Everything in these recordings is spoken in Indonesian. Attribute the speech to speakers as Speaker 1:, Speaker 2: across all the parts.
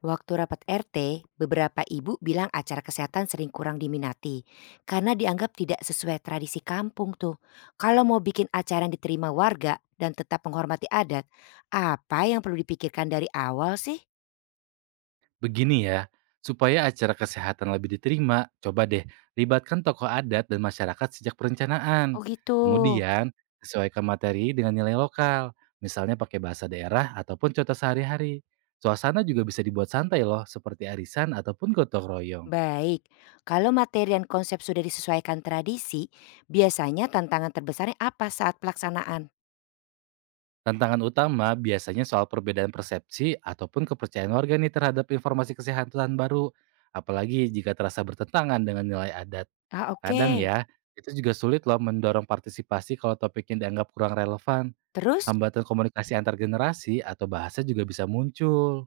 Speaker 1: Waktu rapat RT, beberapa ibu bilang acara kesehatan sering kurang diminati karena dianggap tidak sesuai tradisi kampung tuh. Kalau mau bikin acara yang diterima warga dan tetap menghormati adat, apa yang perlu dipikirkan dari awal sih?
Speaker 2: Begini ya, supaya acara kesehatan lebih diterima, coba deh libatkan tokoh adat dan masyarakat sejak perencanaan.
Speaker 1: Oh gitu.
Speaker 2: Kemudian, sesuaikan materi dengan nilai lokal, misalnya pakai bahasa daerah ataupun contoh sehari-hari. Suasana juga bisa dibuat santai loh, seperti arisan ataupun gotong royong.
Speaker 1: Baik, kalau materi dan konsep sudah disesuaikan tradisi, biasanya tantangan terbesarnya apa saat pelaksanaan?
Speaker 2: Tantangan utama biasanya soal perbedaan persepsi ataupun kepercayaan warga nih terhadap informasi kesehatan baru, apalagi jika terasa bertentangan dengan nilai adat.
Speaker 1: Ah
Speaker 2: Kadang
Speaker 1: oke,
Speaker 2: ya, itu juga sulit loh mendorong partisipasi kalau topiknya dianggap kurang relevan.
Speaker 1: terus?
Speaker 2: Hambatan komunikasi antar generasi atau bahasa juga bisa muncul.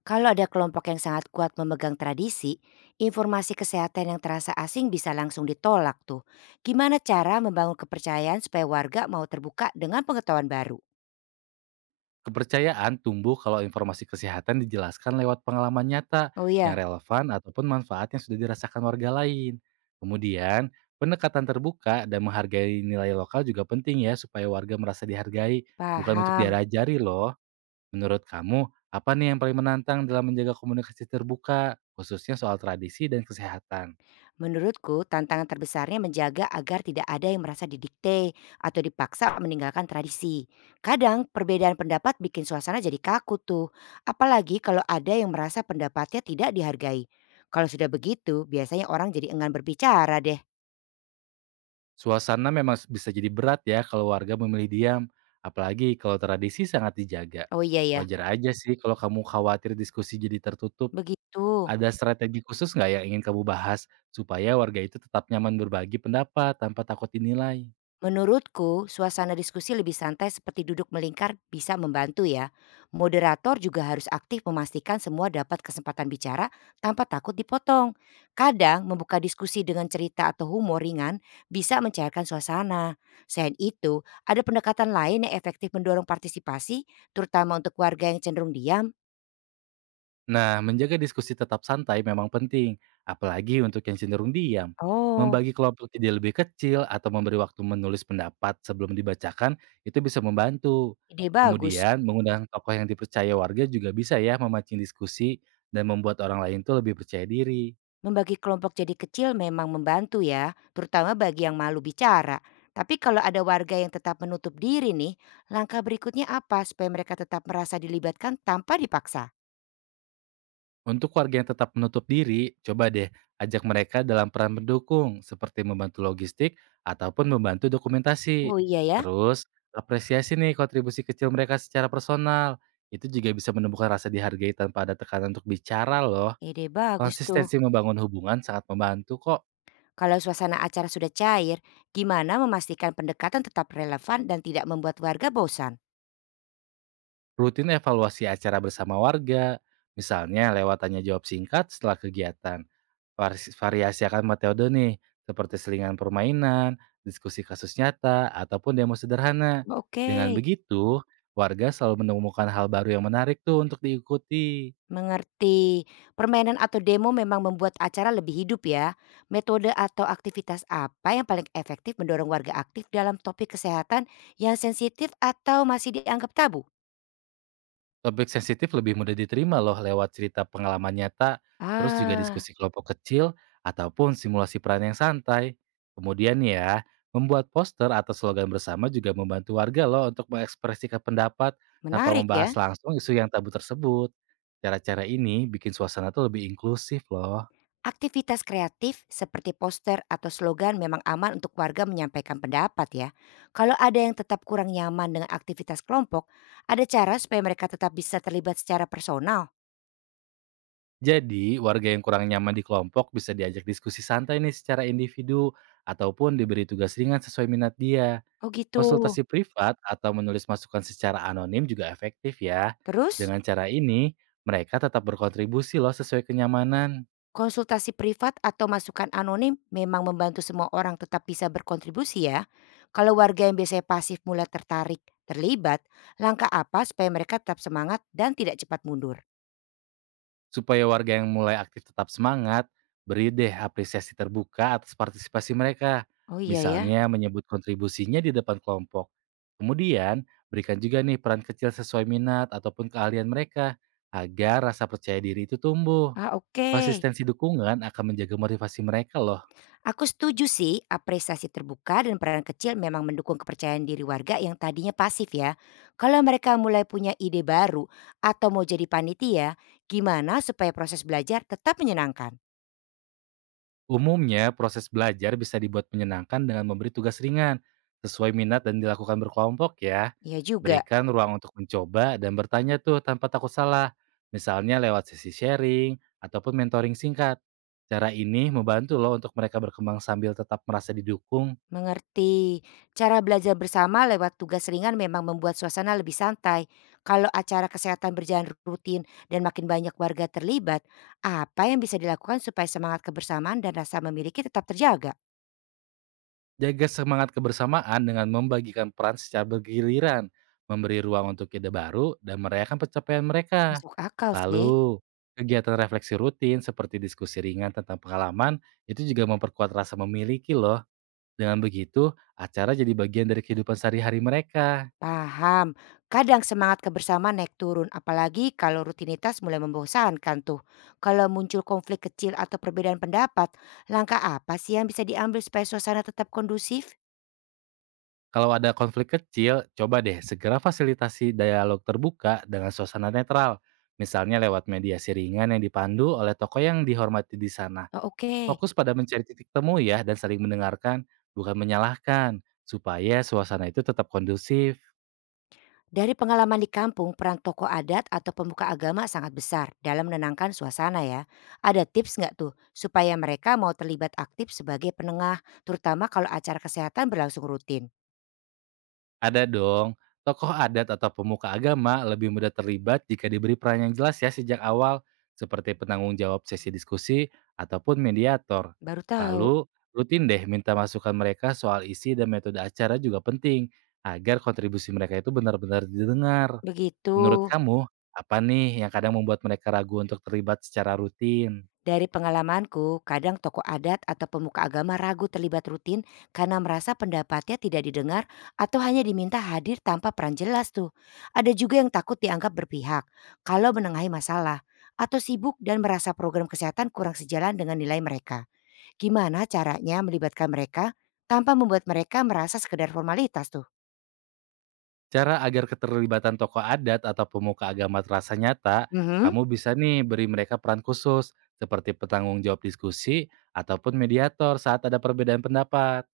Speaker 1: Kalau ada kelompok yang sangat kuat memegang tradisi, informasi kesehatan yang terasa asing bisa langsung ditolak tuh. Gimana cara membangun kepercayaan supaya warga mau terbuka dengan pengetahuan baru?
Speaker 2: Kepercayaan tumbuh kalau informasi kesehatan dijelaskan lewat pengalaman nyata
Speaker 1: Oh iya,
Speaker 2: yang relevan ataupun manfaat yang sudah dirasakan warga lain. Kemudian, pendekatan terbuka dan menghargai nilai lokal juga penting ya supaya warga merasa dihargai, bukan untuk
Speaker 1: paham.
Speaker 2: diajari loh. Menurut kamu, apa nih yang paling menantang dalam menjaga komunikasi terbuka, khususnya soal tradisi dan kesehatan?
Speaker 1: Menurutku tantangan terbesarnya menjaga agar tidak ada yang merasa didikte atau dipaksa meninggalkan tradisi. Kadang perbedaan pendapat bikin suasana jadi kaku tuh. Apalagi kalau ada yang merasa pendapatnya tidak dihargai. Kalau sudah begitu, biasanya orang jadi enggan berbicara deh.
Speaker 2: Suasana memang bisa jadi berat ya kalau warga memilih diam, apalagi kalau tradisi sangat dijaga.
Speaker 1: Oh iya ya,
Speaker 2: Wajar aja sih kalau kamu khawatir diskusi jadi tertutup.
Speaker 1: begitu.
Speaker 2: Ada strategi khusus nggak yang ingin kamu bahas supaya warga itu tetap nyaman berbagi pendapat tanpa takut dinilai?
Speaker 1: Menurutku, suasana diskusi lebih santai seperti duduk melingkar bisa membantu ya. Moderator juga harus aktif memastikan semua dapat kesempatan bicara tanpa takut dipotong. Kadang membuka diskusi dengan cerita atau humor ringan bisa mencairkan suasana. Selain itu, ada pendekatan lain yang efektif mendorong partisipasi, terutama untuk warga yang cenderung diam.
Speaker 2: Nah, menjaga diskusi tetap santai memang penting, apalagi untuk yang cenderung diam.
Speaker 1: Oh,
Speaker 2: Membagi kelompok ide lebih kecil atau memberi waktu menulis pendapat sebelum dibacakan itu bisa membantu.
Speaker 1: ide bagus.
Speaker 2: Kemudian, mengundang tokoh yang dipercaya warga juga bisa ya memancing diskusi dan membuat orang lain tuh lebih percaya diri.
Speaker 1: Membagi kelompok jadi kecil memang membantu ya, terutama bagi yang malu bicara. Tapi kalau ada warga yang tetap menutup diri nih, langkah berikutnya apa supaya mereka tetap merasa dilibatkan tanpa dipaksa?
Speaker 2: Untuk warga yang tetap menutup diri, coba deh ajak mereka dalam peran mendukung seperti membantu logistik ataupun membantu dokumentasi.
Speaker 1: Oh iya ya,
Speaker 2: Terus, apresiasi nih kontribusi kecil mereka secara personal. Itu juga bisa menumbuhkan rasa dihargai tanpa ada tekanan untuk bicara loh.
Speaker 1: ide bagus tuh.
Speaker 2: Konsistensi membangun hubungan sangat membantu kok.
Speaker 1: Kalau suasana acara sudah cair, gimana memastikan pendekatan tetap relevan dan tidak membuat warga bosan?
Speaker 2: Rutin evaluasi acara bersama warga, misalnya lewat tanya jawab singkat setelah kegiatan. Variasi akan metode nih, seperti selingan permainan, diskusi kasus nyata, ataupun demo sederhana.
Speaker 1: Oke.
Speaker 2: Dengan begitu, warga selalu menemukan hal baru yang menarik tuh untuk diikuti.
Speaker 1: Mengerti. Permainan atau demo memang membuat acara lebih hidup ya. Metode atau aktivitas apa yang paling efektif mendorong warga aktif dalam topik kesehatan yang sensitif atau masih dianggap tabu?
Speaker 2: Topik sensitif lebih mudah diterima loh lewat cerita pengalaman nyata, terus juga
Speaker 1: Ah,
Speaker 2: diskusi kelompok kecil, ataupun simulasi peran yang santai. Kemudian nih ya, membuat poster atau slogan bersama juga membantu warga loh untuk mengekspresikan pendapat tanpa
Speaker 1: menarik ya.
Speaker 2: membahas langsung isu yang tabu tersebut. Cara-cara ini bikin suasana tuh lebih inklusif loh.
Speaker 1: Aktivitas kreatif seperti poster atau slogan memang aman untuk warga menyampaikan pendapat ya. Kalau ada yang tetap kurang nyaman dengan aktivitas kelompok, ada cara supaya mereka tetap bisa terlibat secara personal.
Speaker 2: Jadi, warga yang kurang nyaman di kelompok bisa diajak diskusi santai nih secara individu, ataupun diberi tugas ringan sesuai minat dia.
Speaker 1: Oh gitu.
Speaker 2: Konsultasi privat atau menulis masukan secara anonim juga efektif ya.
Speaker 1: Terus?
Speaker 2: Dengan cara ini, mereka tetap berkontribusi loh sesuai kenyamanan.
Speaker 1: Konsultasi privat atau masukan anonim memang membantu semua orang tetap bisa berkontribusi ya. Kalau warga yang biasanya pasif mulai tertarik, terlibat, langkah apa supaya mereka tetap semangat dan tidak cepat mundur?
Speaker 2: Supaya warga yang mulai aktif tetap semangat, beri deh apresiasi terbuka atas partisipasi mereka.
Speaker 1: Oh iya ya.
Speaker 2: Misalnya menyebut kontribusinya di depan kelompok. Kemudian, berikan juga nih peran kecil sesuai minat ataupun keahlian mereka agar rasa percaya diri itu tumbuh.
Speaker 1: Ah oke.
Speaker 2: Konsistensi dukungan akan menjaga motivasi mereka loh.
Speaker 1: Aku setuju sih, apresiasi terbuka dan peran kecil memang mendukung kepercayaan diri warga yang tadinya pasif ya. Kalau mereka mulai punya ide baru atau mau jadi panitia, gimana supaya proses belajar tetap menyenangkan?
Speaker 2: Umumnya, proses belajar bisa dibuat menyenangkan dengan memberi tugas ringan, sesuai minat dan dilakukan berkelompok ya.
Speaker 1: Iya juga.
Speaker 2: Berikan ruang untuk mencoba dan bertanya tuh tanpa takut salah, misalnya lewat sesi sharing ataupun mentoring singkat. Cara ini membantu loh untuk mereka berkembang sambil tetap merasa didukung.
Speaker 1: Mengerti. Cara belajar bersama lewat tugas ringan memang membuat suasana lebih santai. Kalau acara kesehatan berjalan rutin dan makin banyak warga terlibat, apa yang bisa dilakukan supaya semangat kebersamaan dan rasa memiliki tetap terjaga?
Speaker 2: Jaga semangat kebersamaan dengan membagikan peran secara bergiliran, memberi ruang untuk ide baru, dan merayakan pencapaian mereka.
Speaker 1: Masuk akal sih.
Speaker 2: Lalu, kegiatan refleksi rutin seperti diskusi ringan tentang pengalaman itu juga memperkuat rasa memiliki loh. Dengan begitu, acara jadi bagian dari kehidupan sehari-hari mereka.
Speaker 1: Paham. Kadang semangat kebersamaan naik turun, apalagi kalau rutinitas mulai membosankan tuh. Kalau muncul konflik kecil atau perbedaan pendapat, langkah apa sih yang bisa diambil supaya suasana tetap kondusif?
Speaker 2: Kalau ada konflik kecil, coba deh segera fasilitasi dialog terbuka dengan suasana netral. Misalnya lewat mediasi ringan yang dipandu oleh tokoh yang dihormati di sana.
Speaker 1: Oh, oke.
Speaker 2: Fokus pada mencari titik temu ya dan saling mendengarkan, bukan menyalahkan, supaya suasana itu tetap kondusif.
Speaker 1: Dari pengalaman di kampung, peran tokoh adat atau pembuka agama sangat besar dalam menenangkan suasana ya. Ada tips nggak tuh supaya mereka mau terlibat aktif sebagai penengah, terutama kalau acara kesehatan berlangsung rutin?
Speaker 2: Ada dong, tokoh adat atau pemuka agama lebih mudah terlibat jika diberi peran yang jelas ya sejak awal, seperti penanggung jawab sesi diskusi ataupun mediator.
Speaker 1: Baru tahu,
Speaker 2: Lalu, rutin deh minta masukan mereka soal isi dan metode acara juga penting, agar kontribusi mereka itu benar-benar didengar.
Speaker 1: begitu.
Speaker 2: Menurut kamu, apa nih yang kadang membuat mereka ragu untuk terlibat secara rutin?
Speaker 1: Dari pengalamanku, kadang tokoh adat atau pemuka agama ragu terlibat rutin karena merasa pendapatnya tidak didengar atau hanya diminta hadir tanpa peran jelas tuh. Ada juga yang takut dianggap berpihak kalau menengahi masalah atau sibuk dan merasa program kesehatan kurang sejalan dengan nilai mereka. Gimana caranya melibatkan mereka tanpa membuat mereka merasa sekedar formalitas tuh?
Speaker 2: Cara agar keterlibatan tokoh adat atau pemuka agama terasa nyata,
Speaker 1: Mhm.
Speaker 2: kamu bisa nih beri mereka peran khusus, seperti petanggung jawab diskusi ataupun mediator saat ada perbedaan pendapat.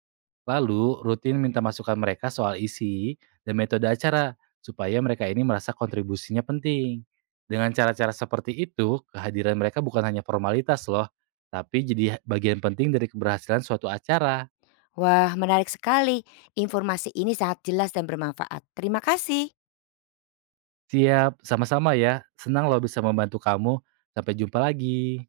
Speaker 2: Lalu, rutin minta masukan mereka soal isi dan metode acara, supaya mereka ini merasa kontribusinya penting. Dengan cara-cara seperti itu, kehadiran mereka bukan hanya formalitas loh, tapi jadi bagian penting dari keberhasilan suatu acara.
Speaker 1: Wah, menarik sekali. Informasi ini sangat jelas dan bermanfaat. Terima kasih.
Speaker 2: Siap, sama-sama ya. Senang loh bisa membantu kamu. Sampai jumpa lagi.